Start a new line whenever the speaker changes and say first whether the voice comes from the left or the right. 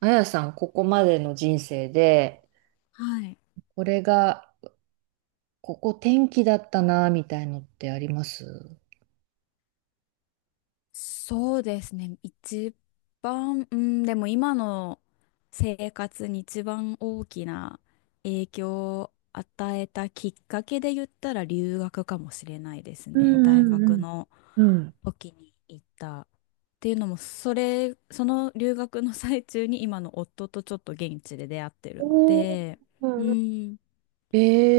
right: あやさん、ここまでの人生で、
left: はい。
right: これが、ここ転機だったな、みたいのってあります？
left: そうですね。一番、でも今の生活に一番大きな影響を与えたきっかけで言ったら留学かもしれないです
right: う
left: ね。大
right: んう
left: 学
right: ん
left: の
right: うん。うん。
left: 時に行った。っていうのも、その留学の最中に今の夫とちょっと現地で出会ってるの
right: おー、
left: で、うん、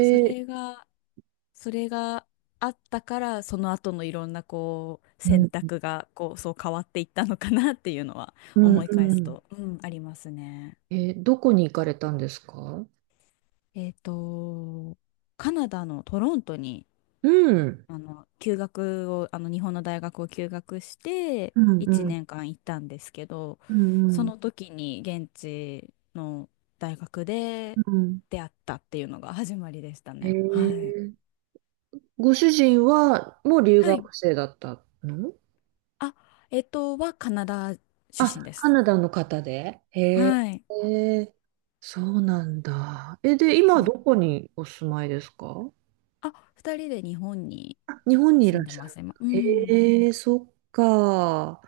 left: そ
right: ー、
left: れが、それがあったから、その後のいろんなこう
right: う
left: 選
right: ん。
left: 択がこうそう変わっていったのかなっていうのは
right: うん
left: 思い返
right: う
left: す
right: ん。
left: と、うん、ありますね。
right: えー、どこに行かれたんですか？
left: えっと、カナダのトロントに、
right: うん。
left: あの、休学を、あの、日本の大学を休学して
right: うん
left: 1
right: うん
left: 年間行ったんですけど、
right: うん
left: そ
right: うん。
left: の時に現地の大学
right: う
left: で
right: ん。
left: 出会ったっていうのが始まりでした
right: え
left: ね。はい。
right: ー、ご主人は、もう留
left: はい。
right: 学生だったの？
left: あ、はカナダ
right: あ、
left: 出身で
right: カ
left: す。
right: ナダの方で。へえ、
left: はい。
right: へえ、そうなんだ。え、で、
left: そ
right: 今ど
left: う。
right: こにお住まいですか？
left: あ、二人で日本に
right: あ、日本にいら
left: 住
right: っ
left: んで
right: しゃる
left: ま
right: ん
left: す、今。
right: だ。
left: うん。
right: へえ、そっか。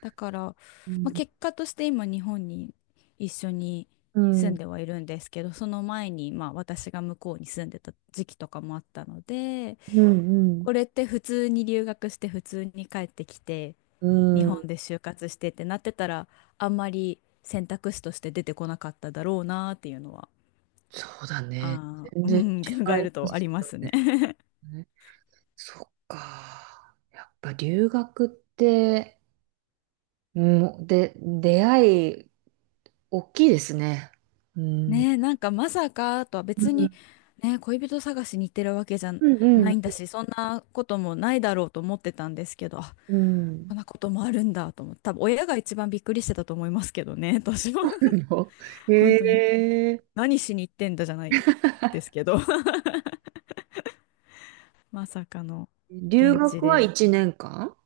left: だから、
right: う
left: まあ、
right: ん、
left: 結果として今、日本に一緒に
right: う
left: 住ん
right: ん、
left: ではいるんですけど、その前に、まあ、私が向こうに住んでた時期とかもあったので、
right: うん、
left: これって普通に留学して、普通に帰ってきて、
right: う
left: 日
right: ん。う
left: 本で
right: ん。
left: 就活してってなってたら、あんまり選択肢として出てこなかっただろうなっていうのは、
right: そうだね。全
left: う
right: 然違
left: ん、考え
right: い
left: る
right: ま
left: とあ
right: す
left: りま
right: よ
left: すね。
right: ね。そっか。やっぱ留学って、うん、で、出会い、大きいですね。うん。
left: ねえ、なんかまさかとは
right: う
left: 別に、
right: ん、
left: ねえ、恋人探しに行ってるわけじゃ
right: うん、う
left: ないんだ
right: ん。
left: し、そんなこともないだろうと思ってたんですけど、あ、
right: うん。
left: こんなこともあるんだと思って、多分親が一番びっくりしてたと思いますけどね、私は。
right: よ。
left: 本
right: え
left: 当に。
right: え、
left: 何しに行ってんだじゃないですけど、まさかの
right: 留
left: 現地
right: 学は
left: で。
right: 1年間？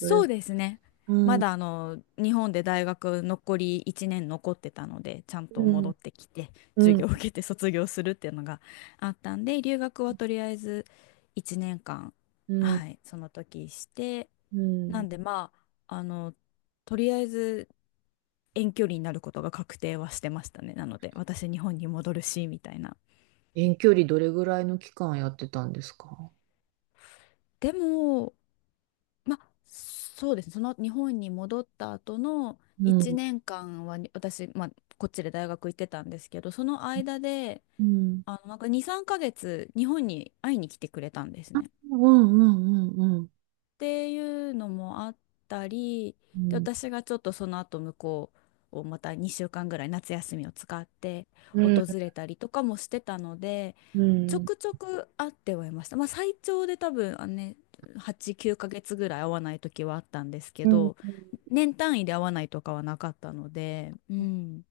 right: どれ、
left: うですね。
right: う
left: ま
right: ん、
left: だあの日本で大学残り1年残ってたのでちゃんと
right: うん、
left: 戻ってきて授
right: う
left: 業
right: ん、
left: を受けて卒業するっていうのがあったんで、留学はとりあえず1年間
right: うん、
left: はいその時して、
right: う
left: な
right: ん。
left: んで、ま、ああの、とりあえず遠距離になることが確定はしてましたね、なので私日本に戻るしみたいな。
right: 遠距離どれぐらいの期間やってたんですか？
left: でも、まあ、そうですね。その日本に戻った後の
right: う
left: 1
right: ん、
left: 年間はに私、まあ、こっちで大学行ってたんですけど、その間で、
right: うん、
left: あの、なんか2、3ヶ月日本に会いに来てくれたんですね。っ
right: うん、うん、うん、うん、
left: ていうのもあったり、
right: う
left: で、
right: ん、
left: 私がちょっとその後向こうをまた2週間ぐらい夏休みを使って訪れたりとかもしてたので、
right: う
left: ちょ
right: ん、
left: くちょく会ってはいました。まあ、最長で多分、8、9ヶ月ぐらい会わない時はあったんですけ
right: うん。
left: ど、年単位で会わないとかはなかったので、うん、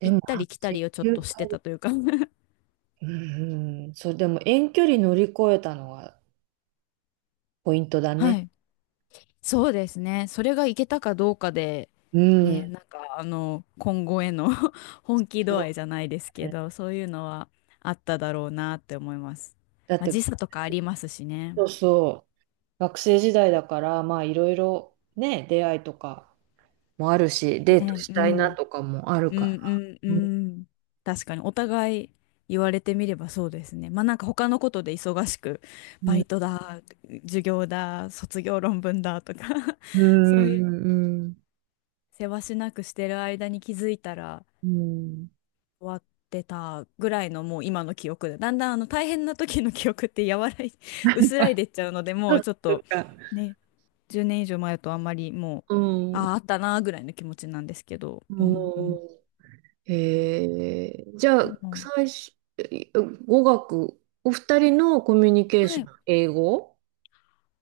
right: で
left: 行っ
right: も、
left: た
right: あ、
left: り来た
right: 8、
left: りをちょっ
right: 9
left: として
right: ヶ
left: た
right: 月。
left: というか。
right: うん、うん、そう、でも遠距離乗り越えたのがポイントだ
left: は
right: ね。
left: い、そうですね。それが行けたかどうかで、
right: うん、
left: ね、今後への 本気度
right: そ
left: 合いじゃないです
right: う
left: け
right: ね。
left: ど、そういうのはあっただろうなって思います。
right: だっ
left: まあ、
right: て、
left: 時差とかありますしね。
right: そうそう。学生時代だからまあいろいろね、出会いとかもあるし、デート
left: ね、
right: し
left: う
right: たいな
left: ん。
right: とかもある
left: う
right: か
left: ん。
right: ら。
left: うん。う
right: うん
left: ん。確かにお互い言われてみればそうですね。まあ、なんか他のことで忙しく、
right: う
left: バ
right: ん
left: イトだ、授業だ、卒業論文だとか
right: う
left: そういう
right: ん
left: せわしなくしてる間に気づいたら
right: うん、
left: 終わってたぐらいのもう今の記憶で、だんだんあの大変な時の記憶って柔らい、薄らいでっちゃうので、も
right: そ
left: うちょっ
right: っ
left: と
right: か。
left: ね、10年以上前だとあんまりもう、
right: うんう
left: ああ、あったなーぐらいの気持ちなんですけど。
right: ん。
left: うん、うん。
right: えー、じゃ
left: で
right: あ
left: も、
right: 最初、え、語学、お二人のコミュニケー
left: は
right: ショ
left: い、
right: ン英語？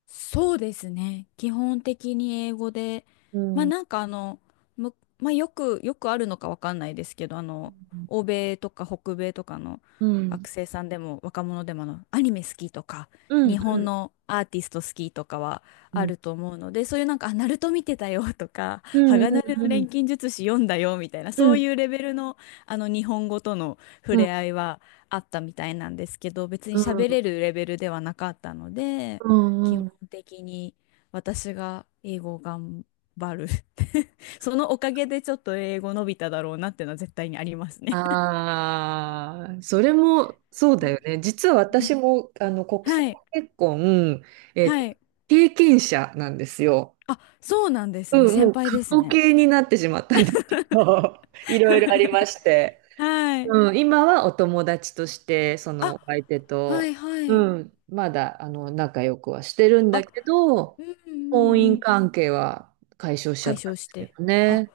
left: そうですね。基本的に英語で、
right: う
left: まあ
right: ん
left: なんかあの、よくあるのかわかんないですけど、あの、欧米とか北米とかの
right: うん
left: 学生さんでも若者でも、あの、アニメ好きとか、
right: う
left: 日
right: んう
left: 本
right: ん
left: のアーティスト好きとかは
right: う
left: あ
right: ん
left: ると思うので、そういうなんか、あ、ナルト見てたよとか、
right: うん
left: 鋼の
right: うん
left: 錬金術師読んだよみたいな、
right: う
left: そうい
right: ん
left: うレベルの、あの、日本語との触
right: うん
left: れ合いはあったみたいなんですけど、別に
right: うん
left: 喋れるレベルではなかったので、
right: う
left: 基
right: んう
left: 本
right: ん。
left: 的に私が英語を頑張る。 そのおかげでちょっと英語伸びただろうなっていうのは絶対にありますね。
right: ああ、それもそうだよね。実は
left: ね。
right: 私もあの国
left: は
right: 際
left: い。
right: 結婚、えっ
left: は
right: と、
left: い。
right: 経験者なんですよ。
left: あ、そうなんですね。
right: うん、も
left: 先
right: う
left: 輩
right: 過
left: です
right: 去
left: ね。
right: 形になってしまったんですけど、いろいろありま して。
left: はい。
right: うん、今はお友達として、その
left: あ、
right: お相手
left: は
right: と、
left: いは
right: う
left: い。
right: ん、まだあの仲良くはしてるんだ
left: あ、
right: けど、
left: うんう
right: 婚
left: んう
right: 姻
left: ん。
right: 関係は解消しちゃ
left: 解
right: ったん
left: 消
right: で
left: し
right: すけ
left: て。
right: ど
left: あ、
right: ね。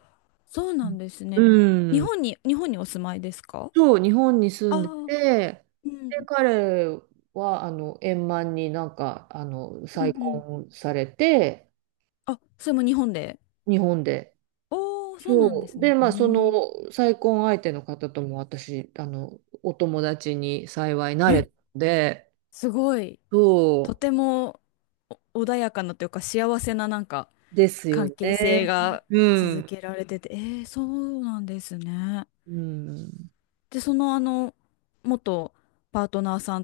left: そうなんです
right: う
left: ね。日
right: ん。
left: 本に、日本にお住まいですか？
right: そう、日本に住
left: あ
right: んで
left: あ、
right: て、で、彼は、円満になんか、
left: うんう
right: 再
left: ん。うん、
right: 婚されて、
left: あ、それも日本で。
right: 日本で。
left: おー、そうなんで
right: そう。
left: すね。
right: で、
left: う
right: まあ、そ
left: ん。
right: の、再婚相手の方とも私、お友達に幸いな
left: え、
right: れたので、
left: すごい、と
right: そ
left: てもお穏やかなというか幸せななんか
right: うですよ
left: 関係
right: ね。
left: 性が
right: う
left: 続
right: ん。
left: けられてて、えー、そうなんですね。
right: うん。
left: で、そのあの、元パートナーさん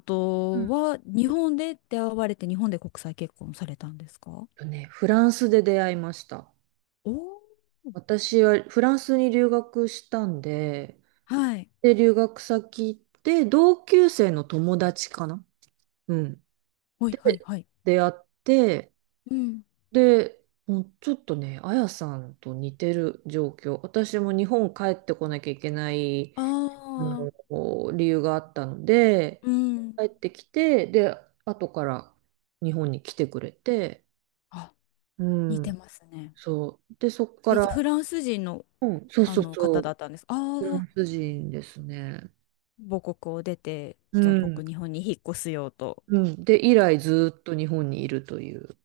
right: う
left: と
right: ん
left: は日本で出会われて日本で国際結婚されたんですか？
right: とね、フランスで出会いました。
left: おー。
right: 私はフランスに留学したんで、
left: はい。
right: で、留学先行って、同級生の友達かな。うん。
left: はいはいはい。
right: 出会って、
left: うん。
right: で、もうちょっとね、あやさんと似てる状況。私も日本帰ってこなきゃいけない、
left: あ
right: あ
left: あ、
right: の、理由があったので、
left: うん。
right: 帰ってきて、で、後から日本に来てくれて、
left: あ、
right: う
left: 似て
right: ん、
left: ますね。
right: そう。で、そこか
left: え、
right: ら、
left: じゃあフランス人の、
right: うん、そう
left: あ
right: そう
left: の
right: そ
left: 方だ
right: う、
left: ったんです。あ
right: フラ
left: あ、
right: ンス人ですね。
left: 母国を出て、
right: う
left: じゃあ
right: ん、
left: 僕日本に引っ越すよと。
right: うん。で、以来ずっと日本にいるという。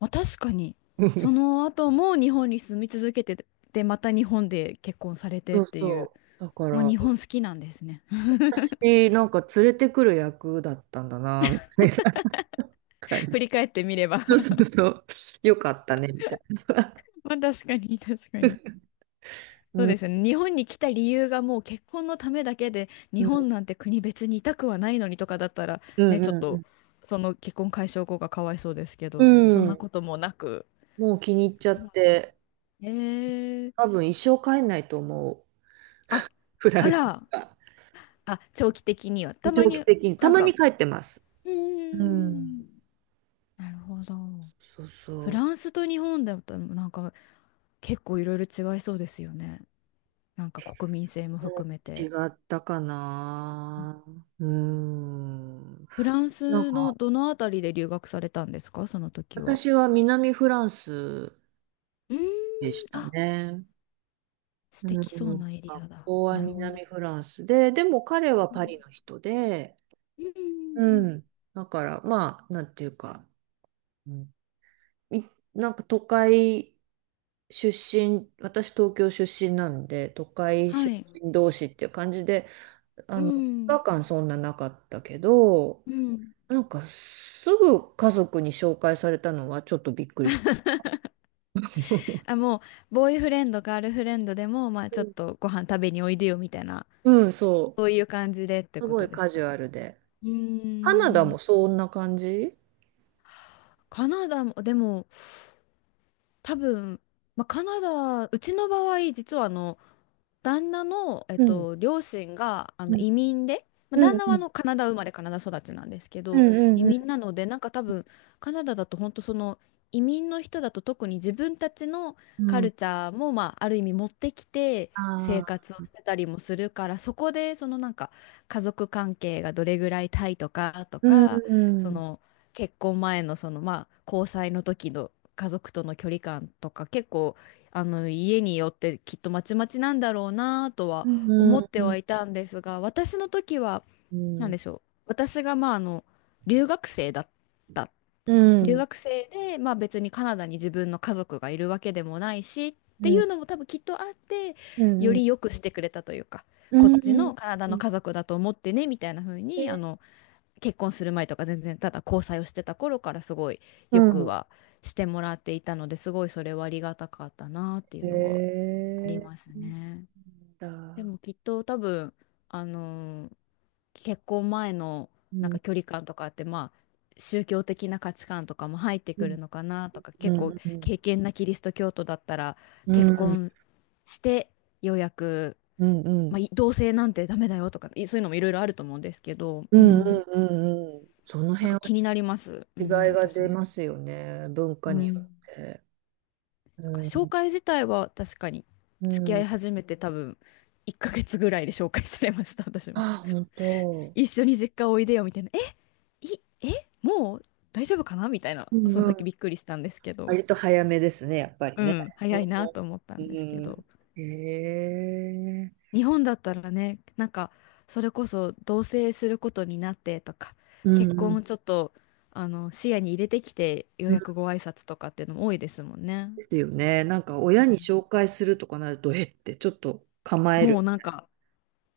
left: まあ確かに、そ の後も日本に住み続けて、で、また日本で結婚されて
right: そ
left: っ
right: う
left: ていう、
right: そう。だか
left: もう
right: ら、
left: 日本好きなんですね。
right: 私、なんか連れてくる役だったんだな、みたいな感
left: 振
right: じ。
left: り返ってみれば。
right: そうそうそう。よかったね、みたい
left: まあ確かに、確かに。
right: な。
left: そう
right: うん、
left: ですね。日本に来た理由がもう結婚のためだけで、
right: う
left: 日
right: ん、
left: 本なんて国別にいたくはないのにとかだったら、
right: う
left: ね、ちょっと、
right: ん、
left: その結婚解消後がかわいそうですけ
right: う
left: ど、そ
right: ん。
left: ん
right: う
left: な
right: ん、
left: こともなく。
right: もう気に入っちゃって、
left: え
right: 多
left: ー、
right: 分一生帰んないと思う。
left: あ、
right: フラ
left: あ
right: ンス
left: ら。
right: が。
left: あ、長期的には。たま
right: 長期
left: に、
right: 的に。た
left: なん
right: まに
left: か、
right: 帰ってます。
left: うー
right: うん。
left: ん、なるほど。
right: そう
left: フ
right: そう。
left: ランスと日本だと、なんか、結構いろいろ違いそうですよね。なんか国民性も
right: う
left: 含
right: ん、
left: め
right: 違
left: て。
right: ったかな。うん。
left: フラン
right: なん
left: スの
right: か、
left: どのあたりで留学されたんですか、その時は。
right: 私は南フランス
left: うーん、
right: でした
left: あ、
right: ね。
left: 素
right: うん、
left: 敵そうなエリ
right: 学
left: アだ。
right: 校は
left: なるほど。
right: 南フランスで、でも彼は
left: う
right: パリ
left: ん
right: の人で、
left: うんうん。うん。
right: うん。だからまあ、なんていうか、うん、い、なんか都会出身、私東京出身なんで、都会
left: は
right: 出
left: い。
right: 身同士っていう感じで、
left: う
right: 違
left: ん。
right: 和感そんななかったけど、
left: うん。
right: なんかすぐ家族に紹介されたのはちょっとびっくりした。
left: あ、もう、ボーイフレンド、ガールフレンドでも、まあ、ちょっ
right: う
left: とご飯食べにおいでよみたいな。
right: ん、そ
left: そういう感じでって
right: う。す
left: こ
right: ご
left: と
right: い
left: で
right: カ
left: す
right: ジ
left: かね。
right: ュアルで。
left: う
right: カナダ
left: ー
right: も
left: ん。
right: そんな感じ？
left: カナダも、でも、多分、まあ、カナダ、うちの場合、実はあの、旦那の、
right: うん。
left: 両親があの
right: うん
left: 移民で、まあ、
right: う
left: 旦
right: ん
left: 那は
right: う
left: あ
right: ん。
left: のカナダ生まれカナダ育ちなんですけ
right: う
left: ど、移
right: んうん
left: 民なのでなんか多分カナダだと本当その移民の人だと特に自分たちの
right: う
left: カ
right: ん。
left: ルチャーも、まあ、ある意味持ってきて
right: あ
left: 生
right: あ。
left: 活をしてたりもするから、そこでそのなんか家族関係がどれぐらいタイとかと
right: う
left: か、そ
right: ん。
left: の結婚前のそのまあ交際の時の家族との距離感とか結構あの家によってきっとまちまちなんだろうなと
right: う
left: は
right: んう
left: 思
right: ん
left: って
right: うん。
left: はいたんですが、私の時は
right: う
left: 何
right: ん
left: でしょう、私がまああの留学生だった
right: う
left: 留
right: ん
left: 学生で、まあ、別にカナダに自分の家族がいるわけでもないしっ
right: う
left: てい
right: ん
left: うのも多分きっとあって、
right: う
left: よ
right: ん
left: り良くしてくれたというか、
right: う
left: こ
right: ん
left: っ
right: う
left: ち
right: ん
left: のカナダ
right: うんう
left: の
right: ん、
left: 家族だと思ってねみたいな風
right: へ
left: に、あ
right: え、
left: の、結婚する前とか全然ただ交際をしてた頃からすごい
right: う
left: よく
right: ん
left: はしてもらっていたので、すごいそれはありがたかったなってい
right: う
left: うのはあります
right: ん。
left: ね。で
right: だ、
left: もきっと多分、あのー、結婚前の
right: う
left: なん
right: ん
left: か距離感とかって、まあ、宗教的な価値観とかも入って
right: う
left: く
right: ん
left: るのかなとか、
right: う
left: 結構、
right: んうん
left: 敬虔なキリスト教徒だったら、
right: う
left: 結
right: ん
left: 婚してようやく、
right: うんう
left: ま
right: ん
left: あ、い、同性なんてダメだよとか、い、そういうのもいろいろあると思うんですけど、
right: う
left: う
right: ん
left: ん、
right: うん、その
left: なん
right: 辺
left: か
right: は
left: 気になります。う
right: 違い
left: ん、
right: が
left: 私
right: 出
left: も。
right: ますよね、文化
left: う
right: によっ
left: ん。
right: て。
left: なんか
right: う
left: 紹
right: ん
left: 介自体は確かに、
right: う
left: 付き合い
right: ん。
left: 始めて多分、1ヶ月ぐらいで紹介されました、私も。
right: あ、本当？
left: 一緒に実家おいでよみたいな。え、い、え、もう大丈夫かなみたいな。
right: う
left: その時
right: ん、
left: びっくりしたんですけど。
right: 割と早めですね、やっぱり
left: う
right: ね。
left: ん、
right: う
left: 早いなと
right: ん。
left: 思った
right: う
left: んですけ
right: ん、
left: ど。
right: へえ。
left: 日本だったらね、なんか、それこそ同棲することになってとか、
right: うん
left: 結
right: う
left: 婚
right: ん。
left: をちょっと、あの、視野に入れてきて、よう
right: うん、
left: やくご挨拶とかっていうのも多いですもんね。
right: ですよね。なんか親に紹介するとかなると、えってちょっと構え
left: もう
right: る。
left: なんか、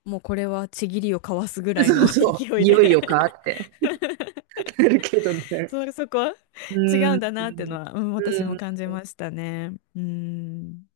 left: もうこれはちぎりを交わすぐ らい
right: そ
left: の
right: う そ
left: 勢
right: う。
left: い
right: い
left: で。
right: よいよかって。 なるけど ね。
left: そこは
right: う
left: 違う
right: ん。
left: んだなっていうのは、うん、
right: う
left: 私も
right: ん
left: 感じましたね。うん。